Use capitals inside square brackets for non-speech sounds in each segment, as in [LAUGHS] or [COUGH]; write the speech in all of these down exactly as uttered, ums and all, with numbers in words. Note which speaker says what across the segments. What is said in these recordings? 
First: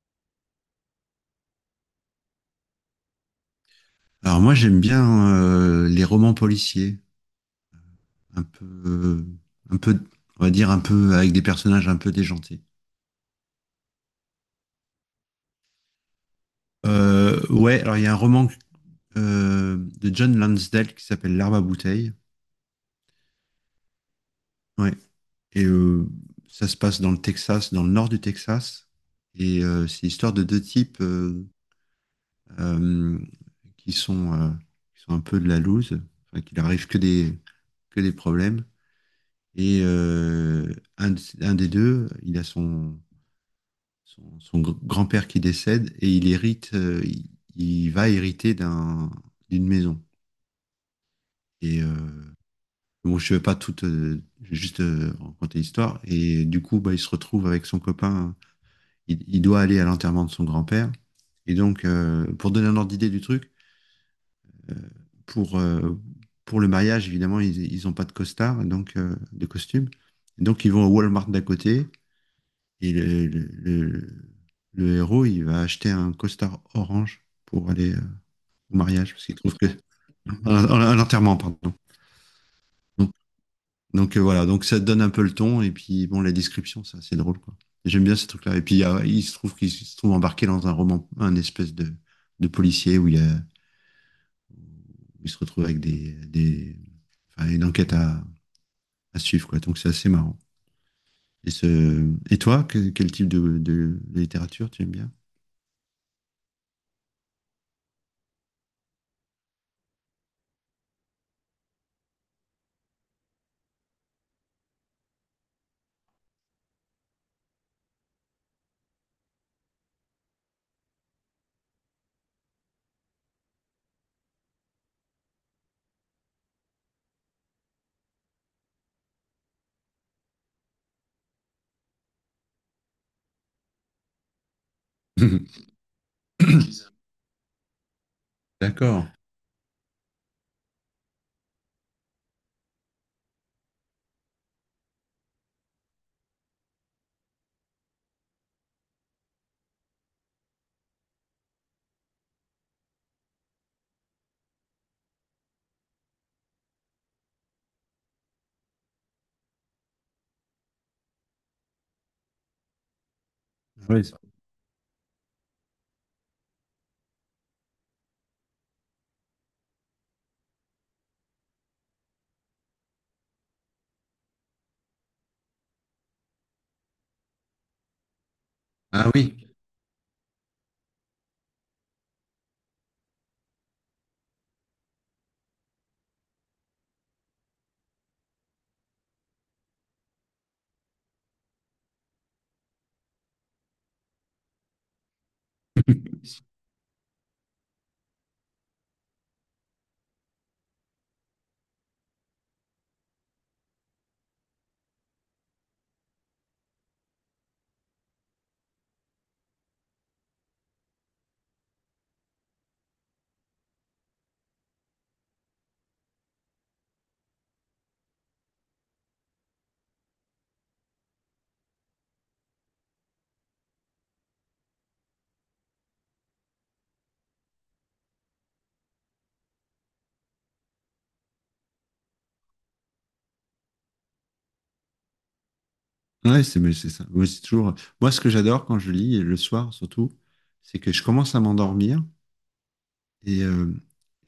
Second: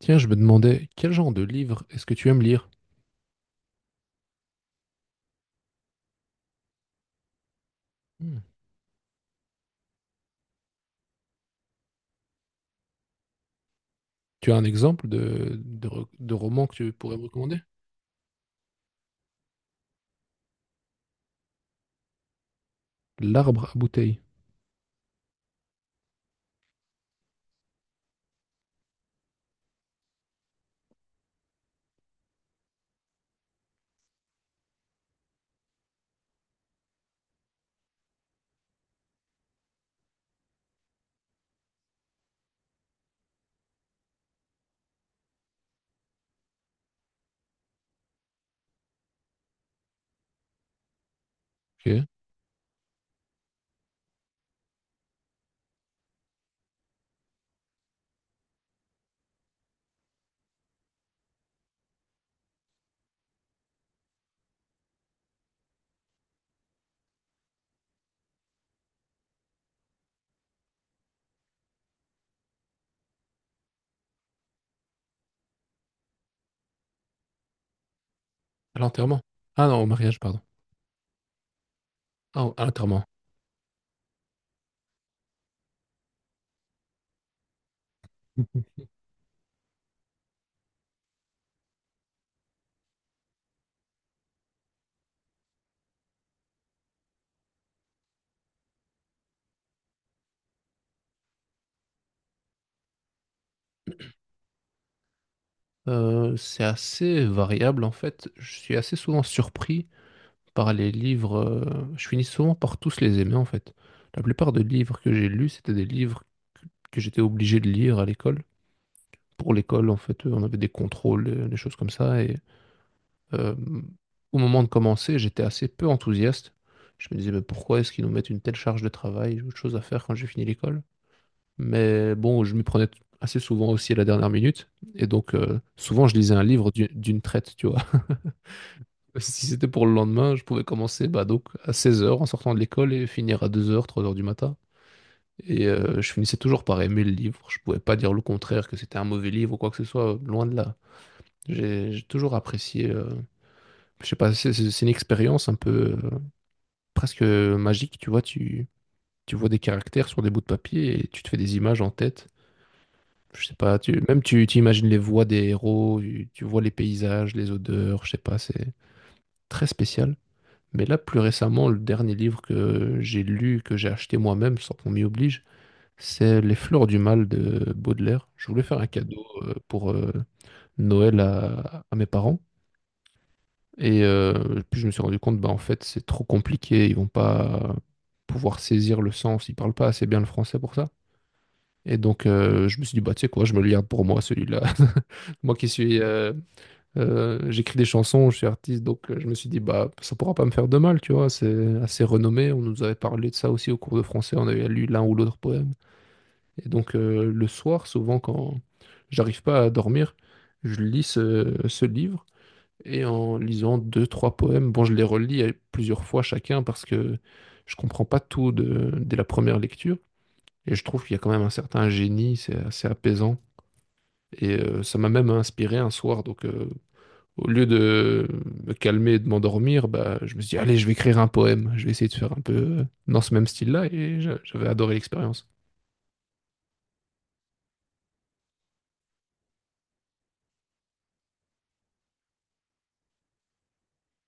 Speaker 1: Tiens, je me demandais, quel genre de livre est-ce que tu aimes lire?
Speaker 2: Alors moi j'aime bien euh, les romans policiers,
Speaker 1: Hmm.
Speaker 2: un peu, euh, un peu, on va dire un peu avec des personnages un peu déjantés.
Speaker 1: Tu as un exemple de, de, re- de roman que tu pourrais me
Speaker 2: Euh,
Speaker 1: recommander?
Speaker 2: ouais, alors il y a un roman euh, de John Lansdale qui s'appelle L'Arbre à bouteille.
Speaker 1: L'arbre à bouteilles.
Speaker 2: Ouais, et euh, ça se passe dans le Texas, dans le nord du Texas, et euh, c'est l'histoire de deux types euh, euh, qui sont, euh, qui sont un peu de la loose, enfin, qu'il arrive que des que des problèmes. Et euh, un, de- un des deux, il a son son, son gr- grand-père qui décède et il hérite, euh, il, il va hériter d'un, d'une maison. Et
Speaker 1: Ok.
Speaker 2: euh, bon, je ne vais pas tout, euh, je vais juste euh, raconter l'histoire. Et du coup, bah, il se retrouve avec son copain. Il, il doit aller à l'enterrement de son grand-père. Et donc, euh, pour donner un ordre d'idée du truc, euh, pour, euh, pour le mariage, évidemment, ils, ils ont pas de costard, donc euh, de costume. Donc, ils vont au Walmart d'à côté. Et le, le- le- le héros, il va acheter un costard orange pour aller euh, au
Speaker 1: À
Speaker 2: mariage,
Speaker 1: l'enterrement.
Speaker 2: parce qu'il trouve que...
Speaker 1: Ah non, au mariage, pardon.
Speaker 2: À, à- à l'enterrement, pardon.
Speaker 1: Ah, au- à l'enterrement.
Speaker 2: Donc, donc, euh, voilà, donc ça donne un peu le ton, et puis bon, la description, c'est assez drôle, quoi. J'aime bien ces trucs-là. Et puis il, y
Speaker 1: [LAUGHS]
Speaker 2: a- il se trouve qu'il se trouve embarqué dans un roman, un espèce de, de policier où il, y a- où il se retrouve avec des, des, enfin, une enquête à, à suivre, quoi. Donc c'est assez marrant. Et, ce... et toi, que- quel type de, de- de littérature tu aimes bien?
Speaker 1: Euh, c'est assez variable en fait. Je suis assez souvent surpris par les livres. Euh, je finis souvent par tous les aimer en fait. La plupart des livres que j'ai lus, c'était des livres que, que j'étais obligé de lire à l'école. Pour l'école, en fait, euh, on avait des contrôles, euh, des choses comme ça. Et euh, au moment de commencer, j'étais assez peu enthousiaste. Je me disais, mais pourquoi est-ce qu'ils nous mettent une telle charge de travail? J'ai autre chose à faire quand j'ai fini l'école. Mais bon, je m'y prenais t- assez souvent aussi à la dernière minute. Et donc, euh,
Speaker 2: [LAUGHS]
Speaker 1: souvent, je lisais un livre d'une d'une traite, tu vois.
Speaker 2: D'accord.
Speaker 1: Si c'était pour le lendemain, je pouvais commencer bah, donc à seize heures en sortant de l'école et finir à deux heures, trois heures du matin. Et euh, je finissais toujours par aimer le livre. Je pouvais pas dire le contraire, que c'était un mauvais livre ou quoi que ce soit, euh, loin de là. J'ai j'ai toujours apprécié. Euh, je sais pas, c'est c'est- c'est une expérience un peu euh, presque magique, tu vois. Tu, tu vois des caractères sur des bouts de papier et tu te fais des images en tête. Je sais pas,
Speaker 2: Ah
Speaker 1: tu,
Speaker 2: oui.
Speaker 1: même tu, tu imagines les voix des héros, tu, tu vois les paysages, les odeurs, je sais pas, c'est très spécial. Mais là, plus récemment, le dernier livre que j'ai lu, que j'ai acheté moi-même, sans qu'on m'y oblige, c'est Les Fleurs du Mal de Baudelaire. Je voulais faire un
Speaker 2: Ah
Speaker 1: cadeau
Speaker 2: oui.
Speaker 1: euh, pour euh, Noël à, à mes parents. Et euh, puis je me suis rendu compte, bah, en fait, c'est trop compliqué. Ils vont pas pouvoir saisir le sens. Ils parlent pas assez bien le français pour ça. Et donc, euh, je me suis dit, bah, tu sais quoi, je me le garde pour moi, celui-là. [LAUGHS] Moi qui suis euh, euh, J'écris des chansons, je suis artiste, donc euh, je me suis dit, bah, ça pourra pas me faire de mal, tu vois, c'est assez renommé. On nous avait parlé de ça aussi au cours de français, on avait lu l'un ou l'autre poème. Et donc, euh, le soir, souvent, quand j'arrive pas à dormir, je lis ce, ce livre et en lisant deux, trois poèmes, bon, je les relis euh, plusieurs fois chacun parce que je comprends pas tout de- dès la première lecture. Et je trouve qu'il y a quand même un certain génie, c'est assez apaisant. Et euh, ça m'a même inspiré un soir, donc euh, au lieu de me calmer et de m'endormir, bah, je me suis dit, allez, je vais écrire un poème. Je vais essayer de faire un peu euh, dans ce même style-là et j'a- j'avais adoré l'expérience.
Speaker 2: Ouais, c'est mais c'est ça. Moi, c'est toujours... Moi, ce que j'adore quand je lis, et le soir surtout, c'est que je commence à m'endormir et euh,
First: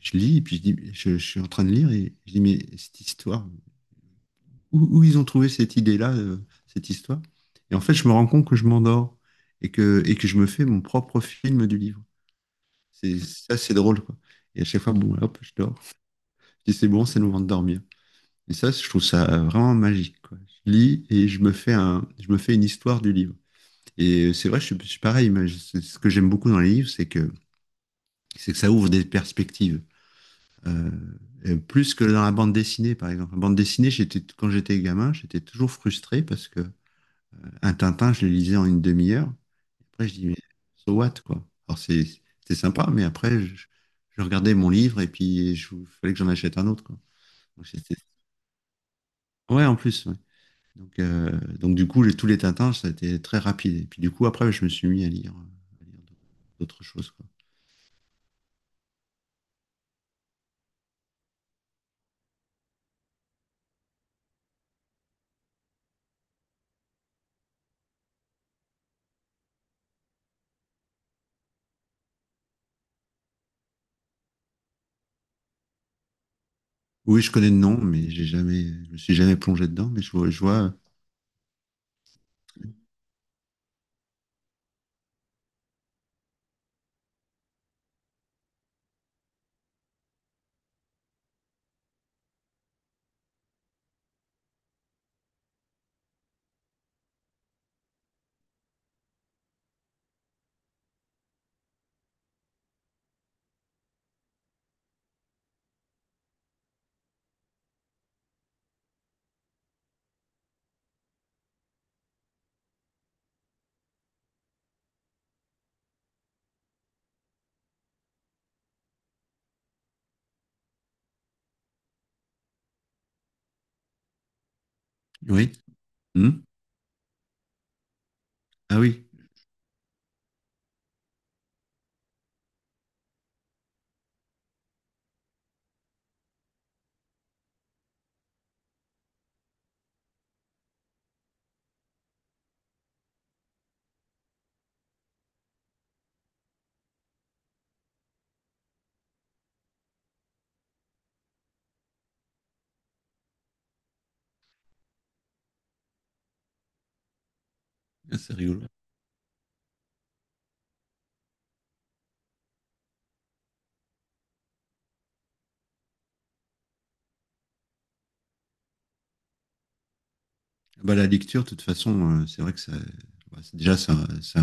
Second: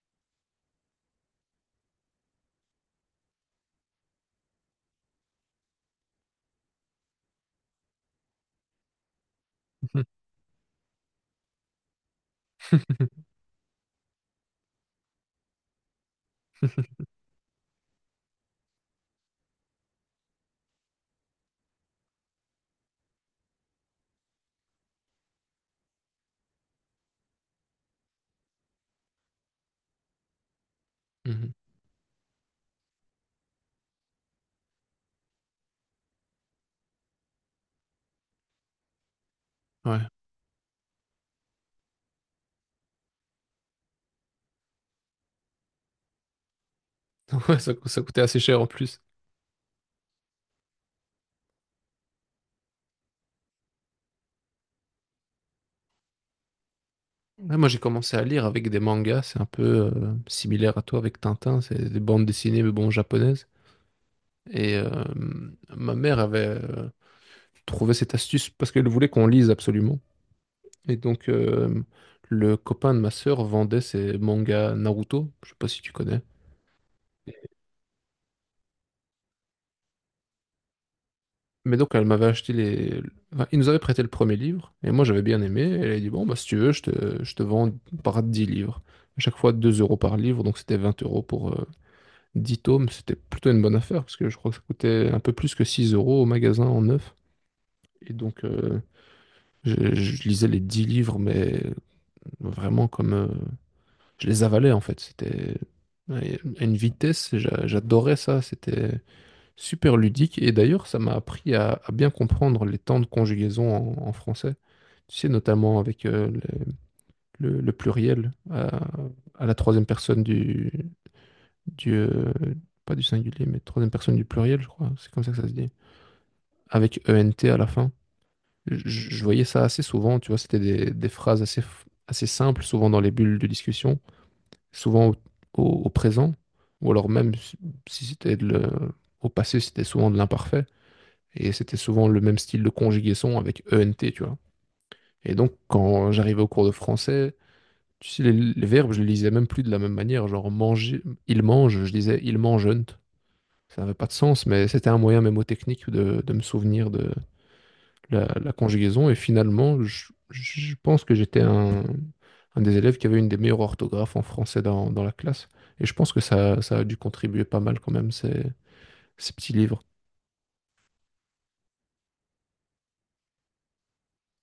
Speaker 2: je lis, et puis je dis, je, je suis en train de lire et je dis, mais cette histoire, où, où ils ont trouvé cette idée-là, euh, cette histoire? Et en fait, je me rends compte que je m'endors et que, et que je me fais mon propre film du livre. C'est
Speaker 1: [LAUGHS]
Speaker 2: ça, c'est drôle, quoi. Et à chaque fois, bon, hop, je dors. Je dis, c'est bon, c'est le moment de dormir. Et ça, je trouve ça vraiment magique, quoi. Je lis et je me fais un, je me fais une histoire du livre. Et c'est vrai, je suis je suis pareil. Mais je- c'est Ce que j'aime beaucoup dans les livres, c'est que, c'est que ça ouvre des perspectives. Euh,
Speaker 1: Mhm.
Speaker 2: euh, plus que dans la bande dessinée, par exemple. La bande dessinée, j'étais, quand j'étais gamin, j'étais toujours frustré parce que un Tintin, je le lisais en une demi-heure.
Speaker 1: Ouais.
Speaker 2: Après, je dis, mais so what, quoi. Alors, c'est, c'était sympa, mais après, je, je regardais mon livre et puis je, fallait que j'en achète un autre, quoi.
Speaker 1: [LAUGHS] Ouais,
Speaker 2: Donc,
Speaker 1: ça, cou-
Speaker 2: c'était-
Speaker 1: ça coûtait assez cher en plus.
Speaker 2: ouais, en plus, ouais. Donc, euh, donc, du coup, les- tous les Tintins, ça a été très rapide. Et puis, du coup, après, je me suis mis à lire, à lire d'autres choses, quoi.
Speaker 1: Ouais, moi, j'ai commencé à lire avec des mangas, c'est un peu euh, similaire à toi avec Tintin, c'est des bandes dessinées, mais bon, japonaises. Et euh, ma mère avait euh, trouvé cette astuce parce qu'elle voulait qu'on lise absolument. Et donc, euh, le copain de ma sœur vendait ses mangas Naruto, je sais pas si tu connais.
Speaker 2: Oui, je connais le nom, mais j'ai jamais, je me suis jamais plongé dedans, mais je vois, je vois,
Speaker 1: Mais donc, elle m'avait acheté les. Enfin, il nous avait prêté le premier livre, et moi j'avais bien aimé. Et elle a dit, bon, bah, si tu veux, je te, je te vends par dix livres. À chaque fois deux euros par livre, donc c'était vingt euros pour euh, dix tomes. C'était plutôt une bonne affaire, parce que je crois que ça coûtait un peu plus que six euros au magasin en neuf. Et donc, euh, je, je lisais les dix livres, mais vraiment comme, euh, je les avalais en fait. C'était, ouais, à une vitesse, j'a- j'adorais ça. C'était super ludique. Et d'ailleurs, ça m'a appris à, à bien comprendre les temps de conjugaison en, en français. Tu sais, notamment avec euh, le, le- le pluriel euh, à, la troisième personne du, du euh, pas du singulier, mais troisième personne du pluriel, je crois. C'est comme ça que ça
Speaker 2: oui.
Speaker 1: se dit.
Speaker 2: Hmm.
Speaker 1: Avec e n t à la fin. Je,
Speaker 2: Ah oui.
Speaker 1: je voyais ça assez souvent. Tu vois, c'était des, des phrases assez, f- assez simples, souvent dans les bulles de discussion, souvent au, au- au présent, ou alors même si si c'était de le- au passé, c'était souvent de l'imparfait. Et c'était souvent le même style de conjugaison avec E N T, tu vois. Et donc, quand j'arrivais au cours de français, tu sais, les, les verbes, je les lisais même plus de la même manière. Genre, manger, il mange, je disais il mangeant. Ça n'avait pas de sens, mais c'était un moyen mémotechnique de, de me souvenir de
Speaker 2: Ah,
Speaker 1: la,
Speaker 2: c'est
Speaker 1: la
Speaker 2: rigolo.
Speaker 1: conjugaison. Et finalement, je, je pense que j'étais un, un des élèves qui avait une des meilleures orthographes en français dans, dans la classe. Et je pense que ça, ça a dû contribuer pas mal quand même, ces, ces petits livres.
Speaker 2: Bah, la lecture, de toute façon, euh, c'est vrai que ça, bah, c'est- déjà, ça, ça,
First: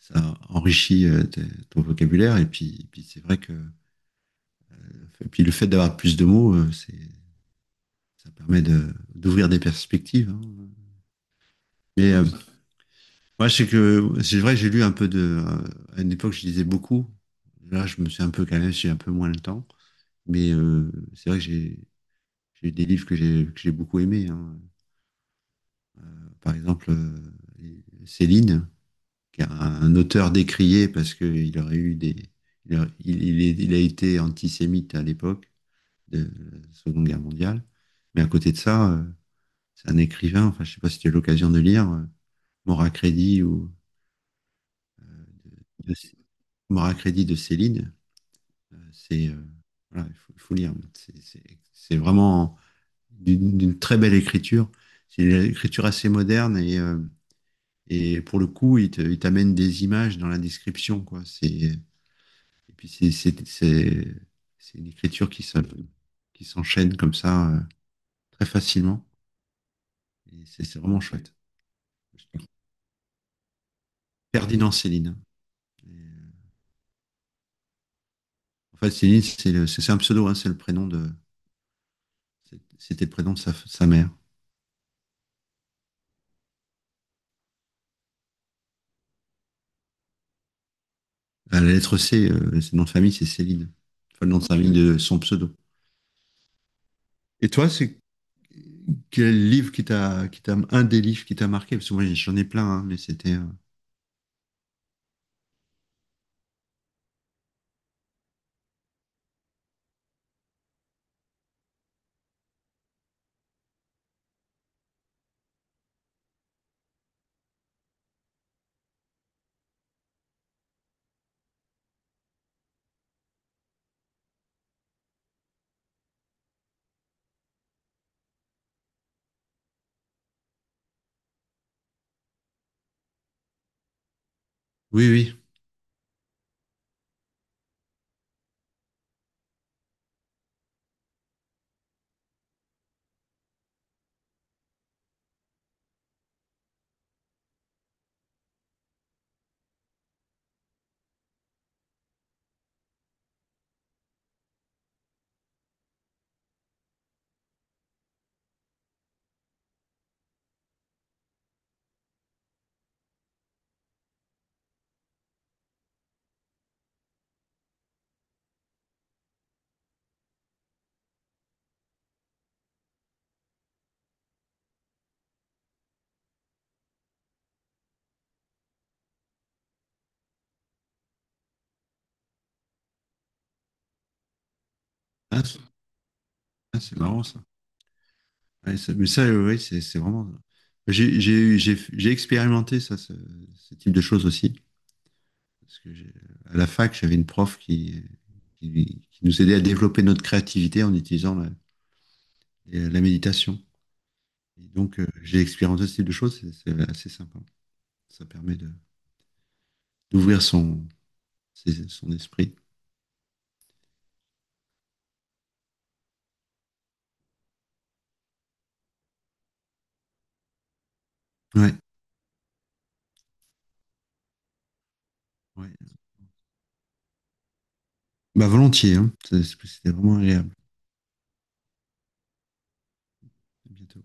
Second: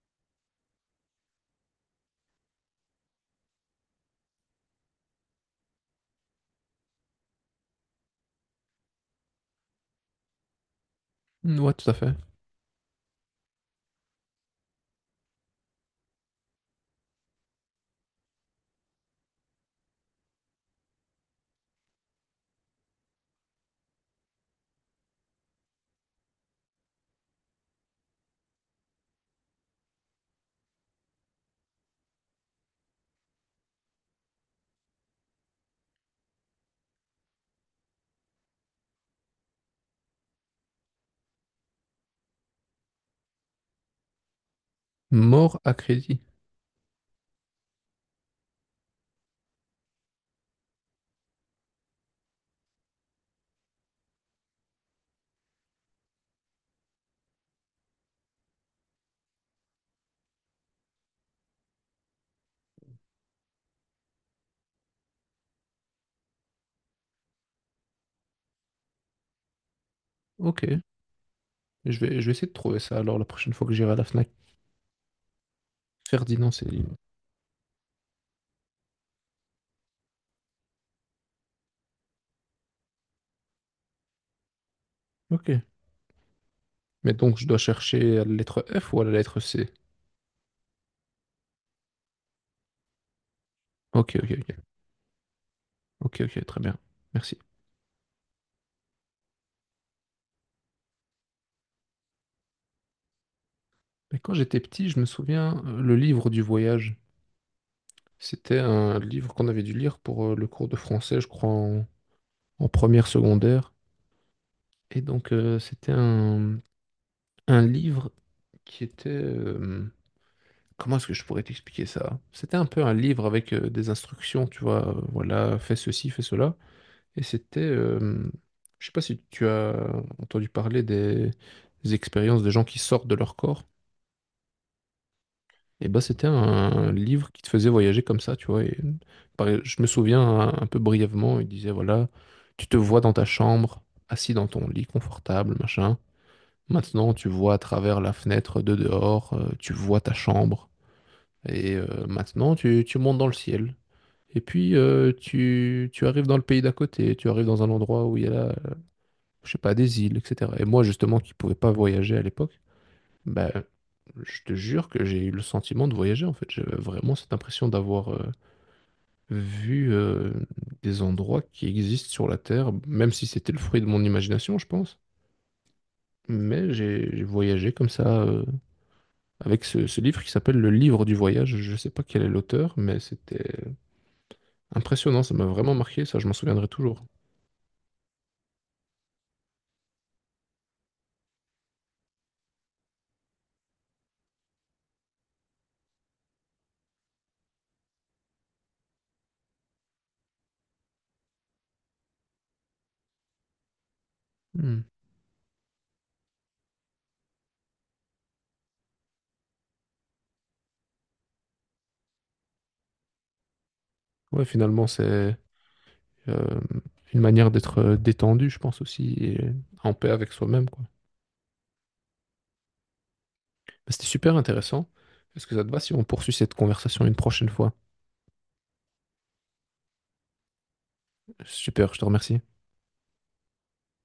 Speaker 2: ça enrichit euh, tes- ton vocabulaire, et puis, et puis c'est vrai que, et puis le fait d'avoir plus de mots, euh, c'est, ça permet de, d'ouvrir des perspectives, hein.
Speaker 1: Ouais, tout à
Speaker 2: Mais,
Speaker 1: fait.
Speaker 2: euh, moi, je sais que, c'est vrai, que j'ai lu un peu de, euh, à une époque, je lisais beaucoup. Là, je me suis un peu calmé, j'ai un peu moins le temps. Mais euh, c'est vrai que j'ai j'ai eu des livres que j'ai que j'ai beaucoup aimés, hein. Par exemple, euh, Céline, qui est un auteur décrié parce qu'il aurait eu des, il a, il- il est- il a été antisémite à l'époque de la Seconde Guerre mondiale. Mais à côté de ça, euh, c'est un écrivain. Enfin, je sais pas si tu as eu l'occasion de lire euh, Mort à crédit ou
Speaker 1: Mort à
Speaker 2: de,
Speaker 1: crédit.
Speaker 2: Mort à crédit de Céline. Euh, C'est euh, voilà, il faut, il faut lire. C'est c'est- c'est vraiment d'une d'une très belle écriture. C'est une écriture assez moderne et euh, et pour le coup, il te- il t'amène des images dans la description, quoi. C'est, et puis c'est, c'est, c'est, c'est une écriture qui se- qui s'enchaîne comme ça, euh, très facilement. Et
Speaker 1: Ok.
Speaker 2: c'est c'est vraiment chouette.
Speaker 1: Je vais, je vais essayer de trouver ça alors la prochaine fois que j'irai à la Fnac.
Speaker 2: Ferdinand Céline, hein. Et, euh,
Speaker 1: Ferdinand, c'est...
Speaker 2: en fait, Céline, c'est le- c'est c'est un pseudo, hein, c'est le prénom de, c'est- c'était le prénom de sa, sa mère.
Speaker 1: Ok. Mais donc, je dois chercher à la lettre F ou à la lettre C?
Speaker 2: À la lettre C, euh, c'est nom de famille, c'est Céline.
Speaker 1: Ok,
Speaker 2: Enfin, le
Speaker 1: ok,
Speaker 2: nom de
Speaker 1: ok.
Speaker 2: famille de son pseudo.
Speaker 1: Ok, ok, très bien. Merci.
Speaker 2: Et toi, c'est quel livre qui t'a, qui t'a, un des livres qui t'a marqué? Parce que moi, j'en ai plein, hein, mais c'était, euh,
Speaker 1: Mais quand j'étais petit, je me souviens, euh, le livre du voyage, c'était un livre qu'on avait dû lire pour euh, le cours de français, je crois, en, en première secondaire. Et donc, euh, c'était un, un livre qui était, euh, comment est-ce que je pourrais t'expliquer ça? C'était un peu un livre avec euh, des instructions, tu vois, euh, voilà, fais ceci, fais cela. Et c'était, euh, je sais pas si tu as entendu parler des, des expériences de gens qui sortent de leur corps.
Speaker 2: oui, oui.
Speaker 1: Et bah c'était un livre qui te faisait voyager comme ça, tu vois. Et pareil, je me souviens un, un peu brièvement, il disait voilà, tu te vois dans ta chambre, assis dans ton lit confortable, machin. Maintenant, tu vois à travers la fenêtre de dehors, euh, tu vois ta chambre. Et euh, maintenant, tu, tu montes dans le ciel. Et puis, euh, tu, tu arrives dans le pays d'à côté, tu arrives dans un endroit où il y a la, je sais pas, des îles, et cetera. Et moi, justement, qui pouvais pas voyager à l'époque, ben, je te jure que j'ai eu le sentiment de voyager, en fait. J'avais vraiment cette impression d'avoir euh, vu euh, des endroits qui existent sur la Terre, même si c'était le fruit de mon imagination, je pense. Mais j'ai j'ai voyagé comme ça, euh, avec ce, ce livre qui s'appelle Le Livre du Voyage. Je sais pas quel est l'auteur, mais c'était impressionnant. Ça
Speaker 2: Ah,
Speaker 1: m'a
Speaker 2: c'est
Speaker 1: vraiment marqué, ça, je m'en souviendrai
Speaker 2: ah, c'est
Speaker 1: toujours.
Speaker 2: marrant ça. Ouais, ça- Mais ça, oui, c'est c'est vraiment. J'ai j'ai j'ai- j'ai expérimenté ça, ce, ce type de choses aussi. Parce que j'ai- à la fac, j'avais une prof qui, qui, qui nous aidait à développer notre créativité en utilisant la, et la méditation. Et
Speaker 1: Hmm.
Speaker 2: donc, euh, j'ai expérimenté ce type de choses, c'est c'est assez sympa. Ça permet de d'ouvrir son, ses- son esprit.
Speaker 1: Ouais, finalement, c'est... Euh, une manière d'être euh, détendu, je pense aussi, et en paix avec soi-même, quoi.
Speaker 2: Ouais,
Speaker 1: Bah, c'était super intéressant. Est-ce que ça te va si
Speaker 2: ouais.
Speaker 1: on poursuit cette conversation une prochaine fois?
Speaker 2: Bah, volontiers, hein. C'est- C'était vraiment agréable.
Speaker 1: Super, je te remercie.
Speaker 2: À bientôt.